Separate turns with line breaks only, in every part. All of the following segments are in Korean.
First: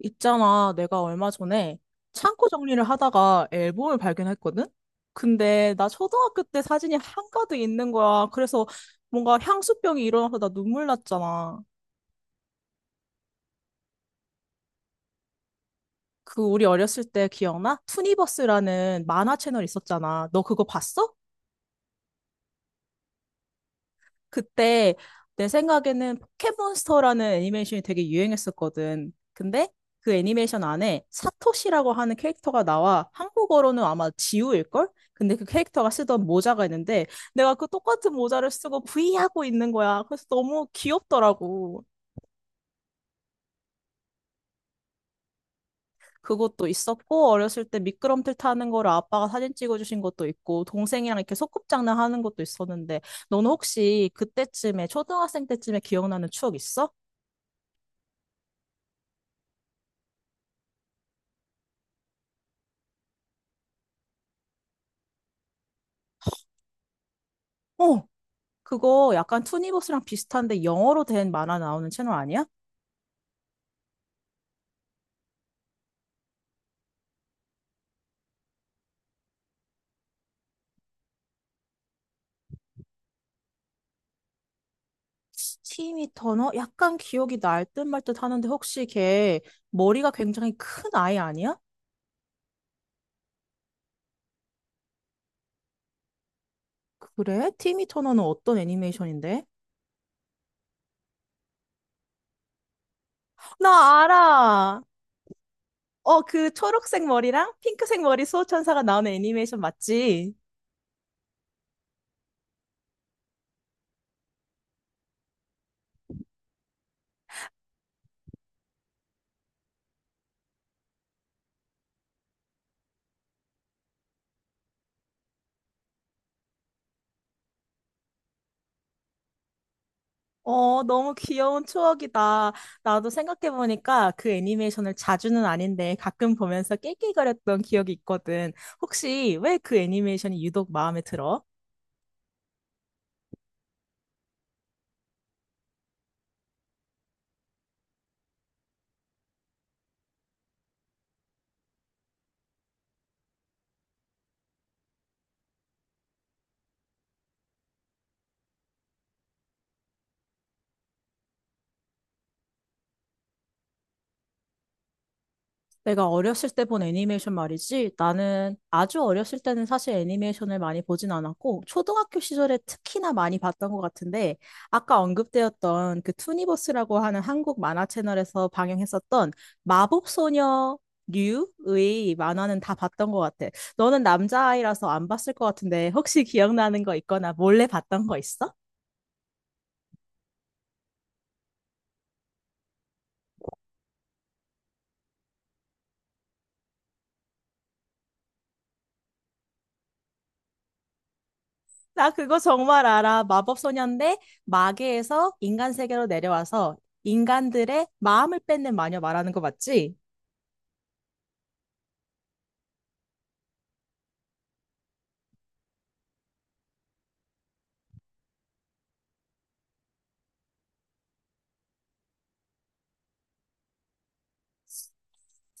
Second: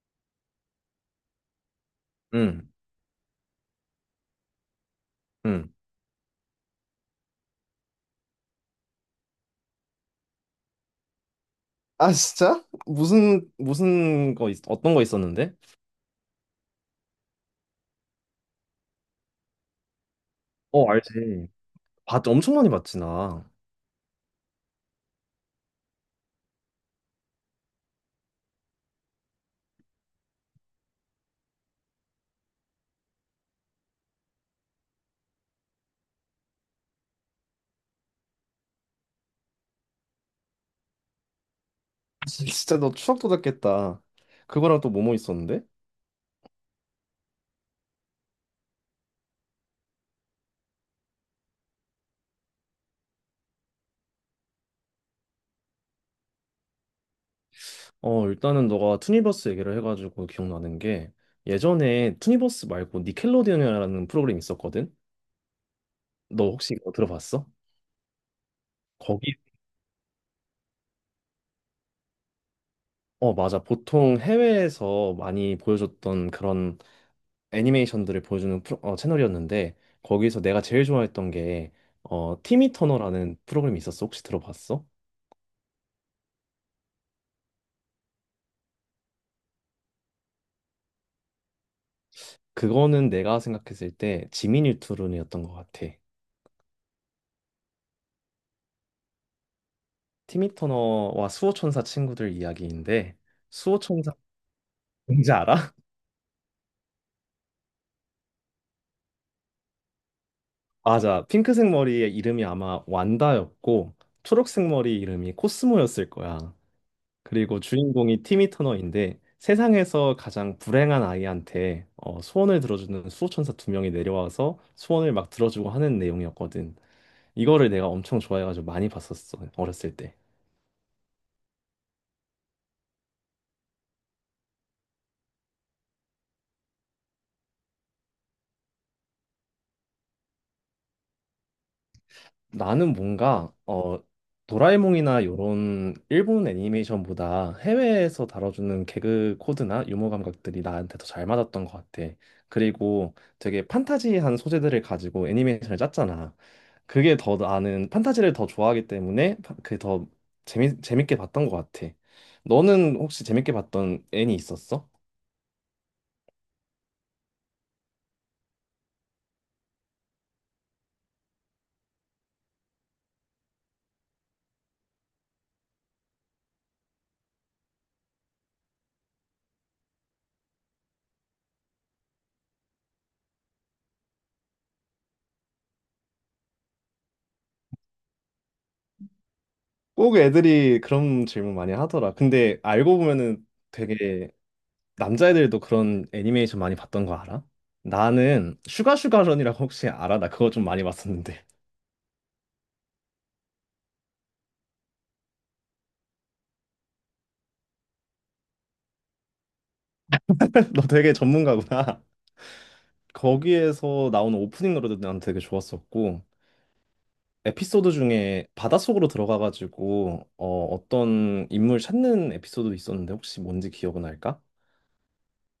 있잖아, 내가 얼마 전에 창고
응,
정리를 하다가 앨범을 발견했거든?
응.
근데 나 초등학교 때 사진이 한가득 있는 거야. 그래서 뭔가 향수병이 일어나서 나 눈물 났잖아.
아, 진짜? 어떤 거 있었는데?
그 우리 어렸을 때 기억나? 투니버스라는 만화 채널 있었잖아. 너 그거
어,
봤어?
알지. 봤 엄청 많이 봤지, 나.
그때 내 생각에는 포켓몬스터라는 애니메이션이 되게 유행했었거든. 근데 그 애니메이션 안에 사토시라고 하는 캐릭터가 나와 한국어로는 아마 지우일걸? 근데 그 캐릭터가 쓰던 모자가 있는데 내가 그 똑같은 모자를 쓰고 브이하고 있는 거야. 그래서 너무 귀엽더라고.
진짜 너 추억 돋았겠다. 그거랑 또 뭐뭐 있었는데?
그것도 있었고 어렸을 때 미끄럼틀 타는 거를 아빠가 사진 찍어주신 것도 있고 동생이랑 이렇게 소꿉장난 하는 것도 있었는데 너는 혹시 그때쯤에 초등학생 때쯤에 기억나는 추억 있어?
어, 일단은 너가 투니버스 얘기를 해가지고 기억나는 게, 예전에 투니버스 말고 니켈로디언이라는 프로그램 있었거든? 너 혹시 이거 들어봤어?
어. 그거
거기,
약간 투니버스랑 비슷한데 영어로 된 만화 나오는 채널 아니야?
맞아. 보통 해외에서 많이 보여줬던 그런 애니메이션들을 보여주는 채널이었는데, 거기서 내가 제일 좋아했던 게 티미 터너라는 프로그램이 있었어. 혹시 들어봤어?
티미 터너? 약간 기억이 날듯 말듯 하는데 혹시 걔 머리가 굉장히 큰 아이 아니야?
그거는 내가 생각했을 때 지미 뉴트론이었던 것 같아.
그래? 티미 터너는 어떤 애니메이션인데?
티미 터너와 수호천사 친구들 이야기인데,
나
수호천사
알아!
뭔지 알아?
어, 그 초록색 머리랑 핑크색 머리 수호천사가 나오는 애니메이션 맞지?
맞아. 핑크색 머리의 이름이 아마 완다였고, 초록색 머리 이름이 코스모였을 거야. 그리고 주인공이 티미 터너인데, 세상에서 가장 불행한 아이한테 소원을 들어주는 수호천사 두 명이 내려와서 소원을 막 들어주고 하는 내용이었거든. 이거를 내가 엄청 좋아해가지고 많이 봤었어, 어렸을 때.
어, 너무 귀여운 추억이다. 나도 생각해보니까 그 애니메이션을 자주는 아닌데 가끔 보면서 낄낄거렸던 기억이 있거든. 혹시 왜 그 애니메이션이 유독 마음에 들어?
나는 뭔가 도라에몽이나 요런 일본 애니메이션보다 해외에서 다뤄주는 개그 코드나 유머 감각들이 나한테 더 잘 맞았던 것 같아. 그리고 되게 판타지한 소재들을 가지고 애니메이션을 짰잖아. 그게 더, 나는 판타지를 더 좋아하기 때문에 그게 더 재미 재밌게 봤던 것 같아. 너는 혹시 재밌게 봤던 애니 있었어?
내가 어렸을 때 본 애니메이션 말이지. 나는 아주 어렸을 때는 사실 애니메이션을 많이 보진 않았고, 초등학교 시절에 특히나 많이 봤던 것 같은데, 아까 언급되었던 그 투니버스라고 하는 한국 만화 채널에서 방영했었던 마법소녀 류의 만화는 다 봤던 것 같아. 너는 남자아이라서 안 봤을 것 같은데 혹시 기억나는 거 있거나 몰래 봤던 거 있어?
꼭 애들이 그런 질문 많이 하더라. 근데 알고 보면은 되게 남자애들도 그런 애니메이션 많이 봤던 거 알아? 나는 슈가슈가런이라고, 혹시 알아? 나 그거 좀 많이 봤었는데.
나 그거 정말 알아. 마법소녀인데 마계에서 인간 세계로 내려와서 인간들의 마음을 뺏는 마녀 말하는 거 맞지?
너 되게 전문가구나. 거기에서 나오는 오프닝 노래도 난 되게 좋았었고, 에피소드 중에 바닷속으로 들어가가지고 어, 어떤 인물 찾는 에피소드 있었는데 혹시 뭔지 기억은 날까?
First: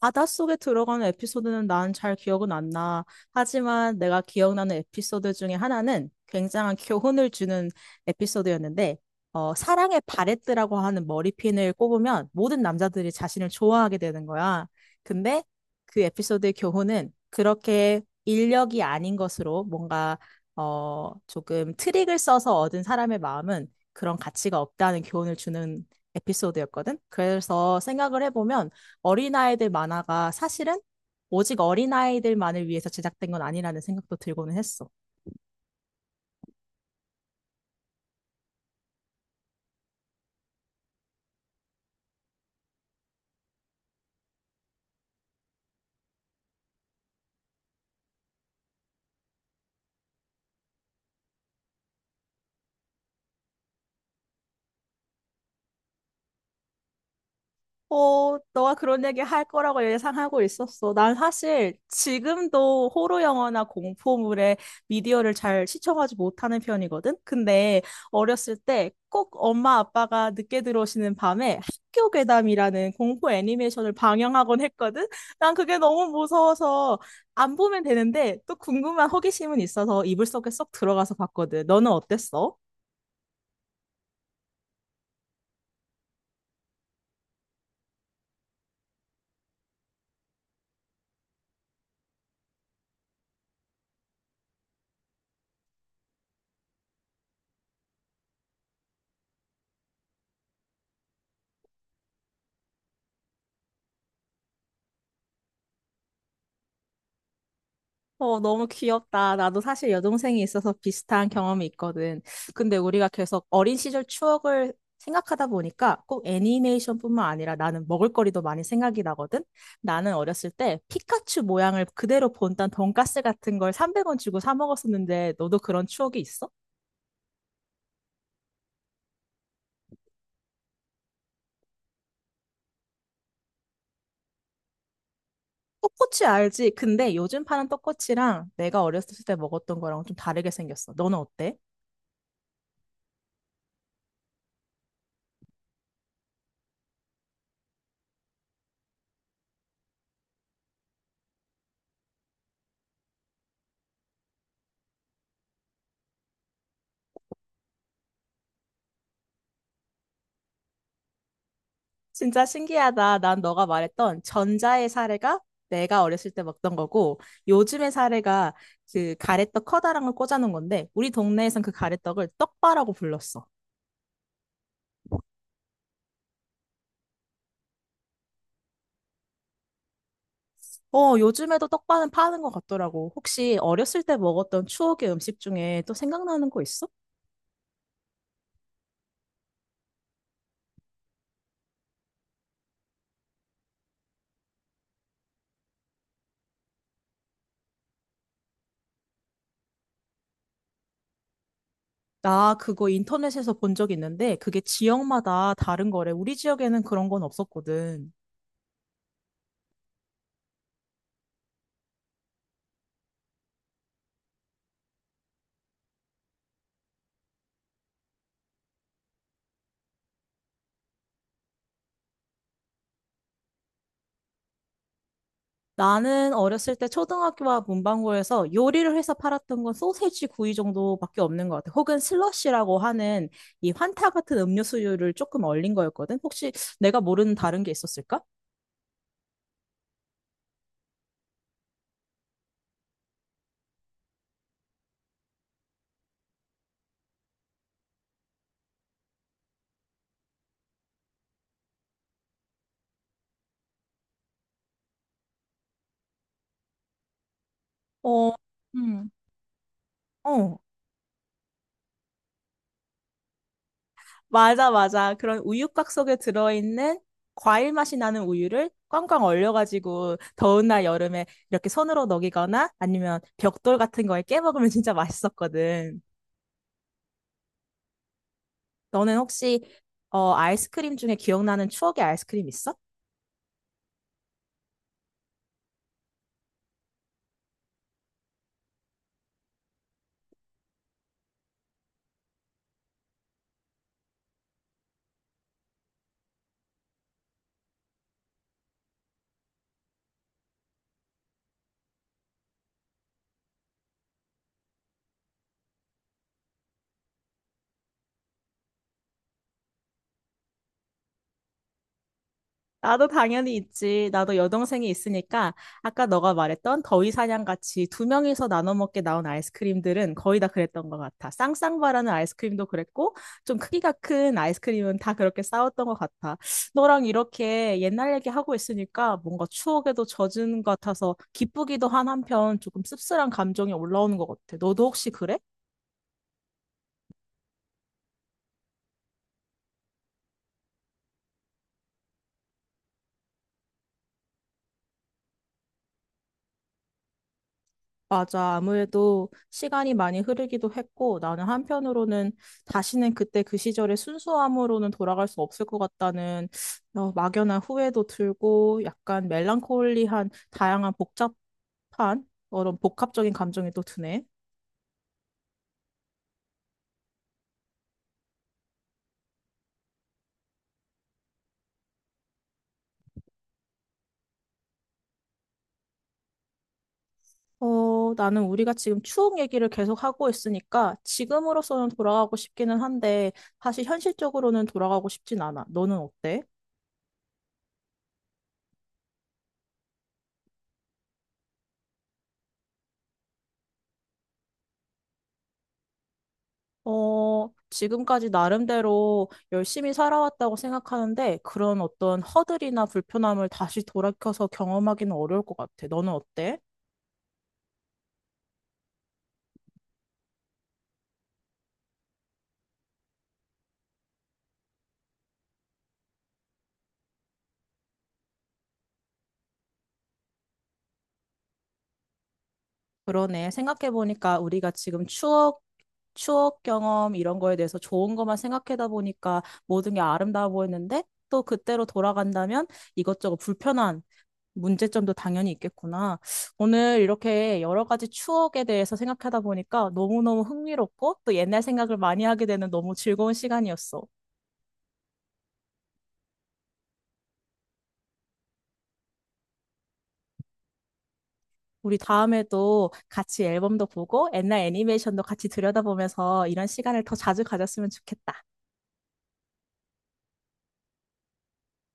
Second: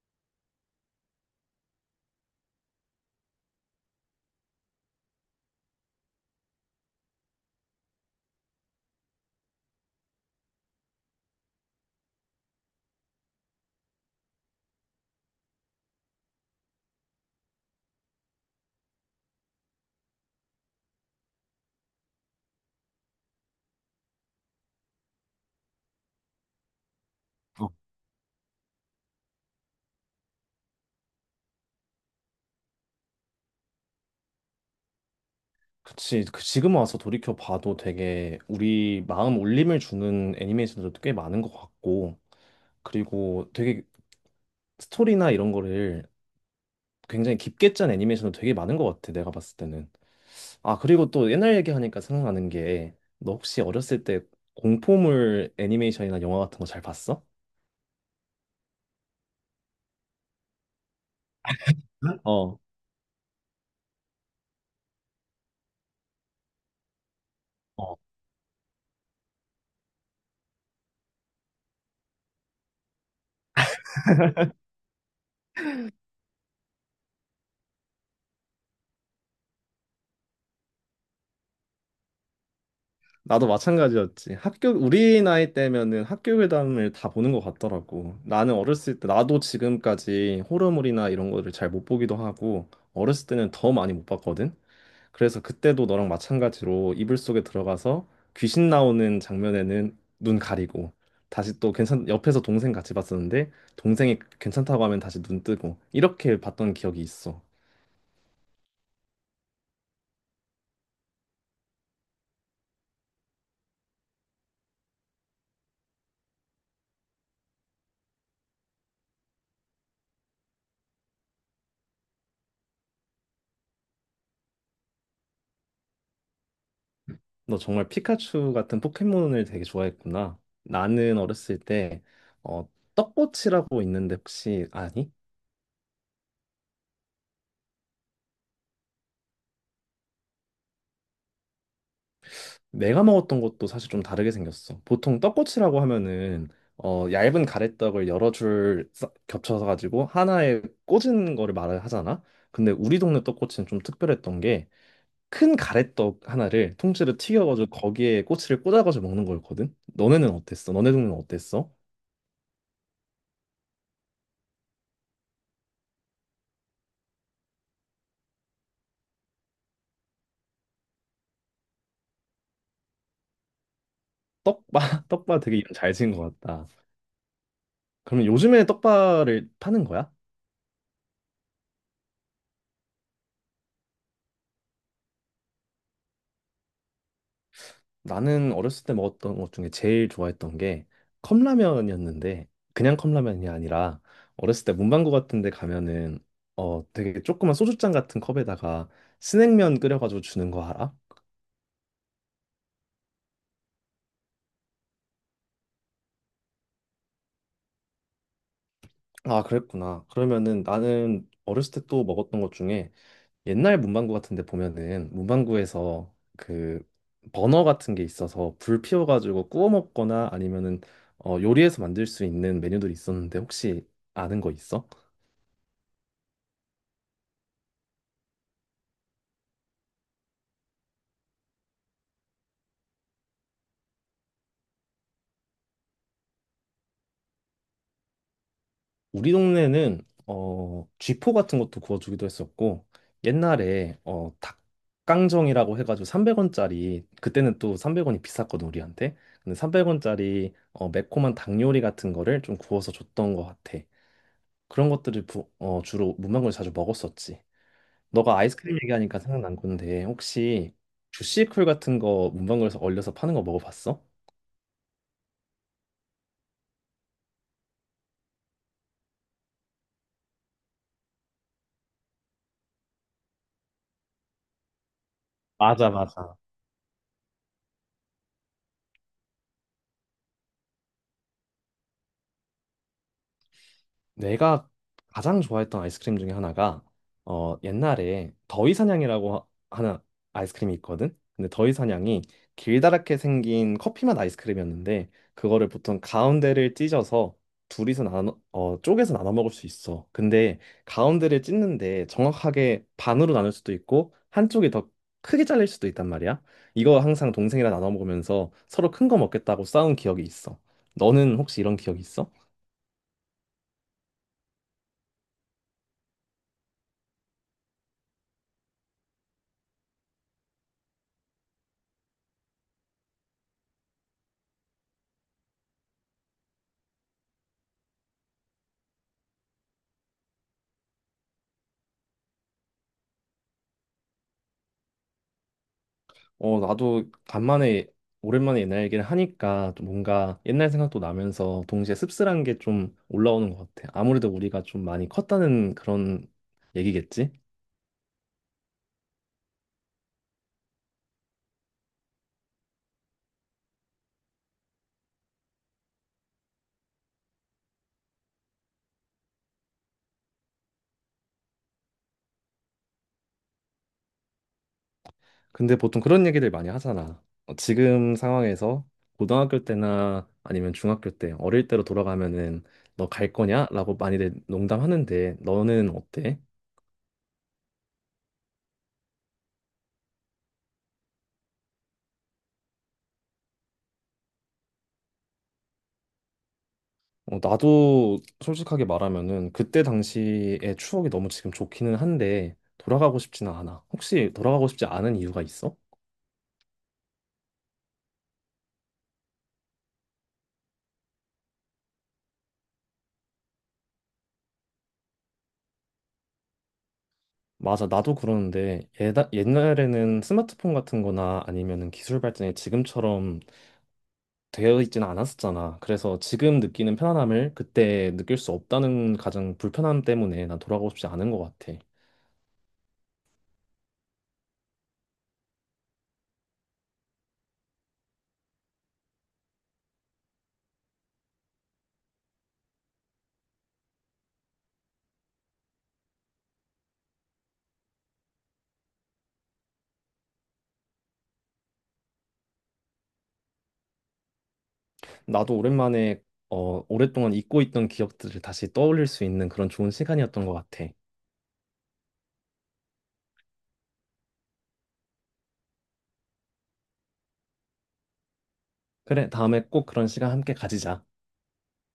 바닷속에 들어가는 에피소드는 난 잘 기억은 안 나. 하지만 내가 기억나는 에피소드 중에 하나는 굉장한 교훈을 주는 에피소드였는데, 사랑의 바레트라고 하는 머리핀을 꼽으면 모든 남자들이 자신을 좋아하게 되는 거야. 근데 그 에피소드의 교훈은 그렇게 인력이 아닌 것으로 뭔가, 조금 트릭을 써서 얻은 사람의 마음은 그런 가치가 없다는 교훈을 주는 에피소드였거든.
어,
그래서 생각을 해보면 어린아이들 만화가 사실은 오직 어린아이들만을 위해서 제작된 건 아니라는 생각도 들고는 했어.
그치. 그 지금 와서 돌이켜 봐도 되게 우리 마음 울림을 주는 애니메이션들도 꽤 많은 것 같고, 그리고 되게 스토리나 이런 거를 굉장히 깊게 짠 애니메이션도 되게 많은 것 같아, 내가 봤을 때는. 아, 그리고 또 옛날 얘기하니까 생각나는 게, 너 혹시 어렸을 때 공포물 애니메이션이나 영화 같은 거 잘 봤어?
어, 너가 그런 얘기 할 거라고 예상하고 있었어. 난 사실
어.
지금도 호러 영화나 공포물에 미디어를 잘 시청하지 못하는 편이거든. 근데
어.
어렸을 때 꼭 엄마 아빠가 늦게 들어오시는 밤에 학교 괴담이라는 공포 애니메이션을 방영하곤 했거든. 난 그게 너무 무서워서 안 보면 되는데 또 궁금한 호기심은 있어서 이불 속에 쏙 들어가서 봤거든. 너는 어땠어?
나도 마찬가지였지. 우리 나이 때면은 학교 괴담을 다 보는 것 같더라고. 나도 지금까지 호러물이나 이런 거를 잘 못 보기도 하고, 어렸을 때는 더 많이 못 봤거든? 그래서 그때도 너랑 마찬가지로 이불 속에 들어가서 귀신 나오는 장면에는 눈 가리고, 다시 또 괜찮 옆에서 동생 같이 봤었는데, 동생이 괜찮다고 하면 다시 눈 뜨고 이렇게 봤던 기억이 있어.
어, 너무 귀엽다. 나도 사실 여동생이 있어서 비슷한 경험이 있거든. 근데 우리가 계속 어린 시절 추억을 생각하다 보니까 꼭 애니메이션뿐만 아니라 나는 먹을거리도 많이 생각이 나거든. 나는 어렸을 때 피카츄 모양을 그대로 본딴 돈가스 같은 걸 300원 주고 사 먹었었는데 너도 그런 추억이 있어?
너 정말 피카츄 같은 포켓몬을 되게 좋아했구나. 나는 어렸을 때 어, 떡꼬치라고 있는데 혹시 아니?
떡꼬치 알지? 근데 요즘 파는 떡꼬치랑 내가 어렸을 때 먹었던 거랑 좀 다르게 생겼어. 너는 어때?
내가 먹었던 것도 사실 좀 다르게 생겼어. 보통 떡꼬치라고 하면은 얇은 가래떡을 여러 줄 겹쳐서 가지고 하나에 꽂은 거를 말을 하잖아. 근데 우리 동네 떡꼬치는 좀 특별했던 게, 큰 가래떡 하나를 통째로 튀겨가지고 거기에 꼬치를 꽂아가지고 먹는 거였거든. 너네는 어땠어? 너네 동네는 어땠어?
진짜 신기하다. 난 너가 말했던 전자의 사례가 내가 어렸을 때 먹던 거고, 요즘의 사례가 그 가래떡 커다란 걸 꽂아놓은 건데, 우리 동네에선 그 가래떡을 떡바라고 불렀어.
떡바. 떡바 되게 이름 잘 지은 것 같다. 그러면 요즘에 떡바를 파는 거야?
어, 요즘에도 떡바는 파는 것 같더라고. 혹시 어렸을 때 먹었던 추억의 음식 중에 또 생각나는 거 있어?
나는 어렸을 때 먹었던 것 중에 제일 좋아했던 게 컵라면이었는데, 그냥 컵라면이 아니라 어렸을 때 문방구 같은 데 가면은 되게 조그만 소주잔 같은 컵에다가 스낵면 끓여가지고 주는 거 알아?
나 그거 인터넷에서 본 적 있는데, 그게 지역마다 다른 거래. 우리 지역에는 그런 건 없었거든.
아, 그랬구나. 그러면은, 나는 어렸을 때 또 먹었던 것 중에, 옛날 문방구 같은 데 보면은 문방구에서 그 버너 같은 게 있어서 불 피워가지고 구워 먹거나 아니면은 요리해서 만들 수 있는 메뉴들이 있었는데, 혹시 아는 거 있어?
나는 어렸을 때 초등학교와 문방구에서 요리를 해서 팔았던 건 소세지 구이 정도밖에 없는 것 같아. 혹은 슬러시라고 하는 이 환타 같은 음료수를 조금 얼린 거였거든. 혹시 내가 모르는 다른 게 있었을까?
우리 동네는 쥐포 같은 것도 구워주기도 했었고, 옛날에 닭강정이라고 해가지고 300원짜리. 그때는 또 300원이 비쌌거든, 우리한테. 근데 300원짜리 매콤한 닭 요리 같은 거를 좀 구워서 줬던 것 같아. 그런 것들을 주로 문방구에 자주 먹었었지.
어,
너가 아이스크림
음.
얘기하니까 생각난 건데,
어.
혹시 주시쿨 같은 거 문방구에서 얼려서 파는 거 먹어봤어?
맞아, 맞아. 그런 우유곽 속에 들어있는 과일 맛이 나는 우유를 꽝꽝 얼려가지고 더운 날 여름에 이렇게 손으로 녹이거나 아니면 벽돌 같은 거에 깨먹으면 진짜
맞아,
맛있었거든.
맞아.
너는 혹시 아이스크림 중에 기억나는 추억의 아이스크림 있어?
내가 가장 좋아했던 아이스크림 중에 하나가 옛날에 더위사냥이라고 하는 아이스크림이 있거든. 근데 더위사냥이 길다랗게 생긴 커피맛 아이스크림이었는데, 그거를 보통 가운데를 찢어서 둘이서 나눠 어 쪼개서 나눠 먹을 수 있어. 근데 가운데를 찢는데 정확하게 반으로 나눌 수도 있고 한쪽이 더 크게 잘릴 수도 있단 말이야. 이거 항상 동생이랑 나눠 먹으면서 서로 큰 거 먹겠다고 싸운 기억이 있어. 너는 혹시 이런 기억이 있어?
나도 당연히 있지. 나도 여동생이 있으니까 아까 너가 말했던 더위 사냥 같이 두 명이서 나눠 먹게 나온 아이스크림들은 거의 다 그랬던 것 같아. 쌍쌍바라는 아이스크림도 그랬고 좀 크기가 큰 아이스크림은 다 그렇게 싸웠던 것 같아. 너랑 이렇게 옛날 얘기하고 있으니까 뭔가 추억에도 젖은 것 같아서 기쁘기도 한 한편 조금 씁쓸한 감정이 올라오는 것 같아. 너도 혹시 그래?
어, 나도 간만에 오랜만에 옛날 얘기를 하니까 또 뭔가 옛날 생각도 나면서 동시에 씁쓸한 게 좀 올라오는 것 같아. 아무래도 우리가 좀 많이 컸다는 그런 얘기겠지?
맞아. 아무래도 시간이 많이 흐르기도 했고, 나는 한편으로는 다시는 그때 그 시절의 순수함으로는 돌아갈 수 없을 것 같다는 막연한 후회도 들고, 약간 멜랑콜리한 다양한 복잡한 그런 복합적인 감정이 또 드네.
근데 보통 그런 얘기들 많이 하잖아. 어, 지금 상황에서 고등학교 때나 아니면 중학교 때 어릴 때로 돌아가면은 너 갈 거냐? 라고 많이들 농담하는데, 너는 어때?
어, 나는 우리가 지금 추억 얘기를 계속 하고 있으니까 지금으로서는 돌아가고 싶기는 한데 사실 현실적으로는 돌아가고 싶진 않아. 너는 어때?
어, 나도 솔직하게 말하면은 그때 당시의 추억이 너무 지금 좋기는 한데 돌아가고 싶지는 않아. 혹시 돌아가고 싶지 않은 이유가 있어?
어, 지금까지 나름대로 열심히 살아왔다고 생각하는데 그런 어떤 허들이나 불편함을 다시 돌이켜서 경험하기는 어려울 것 같아. 너는 어때?
맞아, 나도 그러는데 옛날에는 스마트폰 같은 거나 아니면은 기술 발전이 지금처럼 되어 있지는 않았었잖아. 그래서 지금 느끼는 편안함을 그때 느낄 수 없다는 가장 불편함 때문에 난 돌아가고 싶지 않은 것 같아.
그러네. 생각해보니까 우리가 지금 추억 경험 이런 거에 대해서 좋은 것만 생각하다 보니까 모든 게 아름다워 보였는데 또 그때로 돌아간다면 이것저것 불편한 문제점도 당연히 있겠구나. 오늘 이렇게 여러 가지 추억에 대해서 생각하다 보니까 너무너무 흥미롭고 또 옛날 생각을 많이 하게 되는 너무 즐거운 시간이었어.
나도 오랜만에 오랫동안 잊고 있던 기억들을 다시 떠올릴 수 있는 그런 좋은 시간이었던 것 같아.
우리 다음에도 같이 앨범도 보고 옛날 애니메이션도 같이 들여다보면서 이런 시간을 더 자주 가졌으면 좋겠다.
그래, 다음에 꼭 그런 시간 함께 가지자.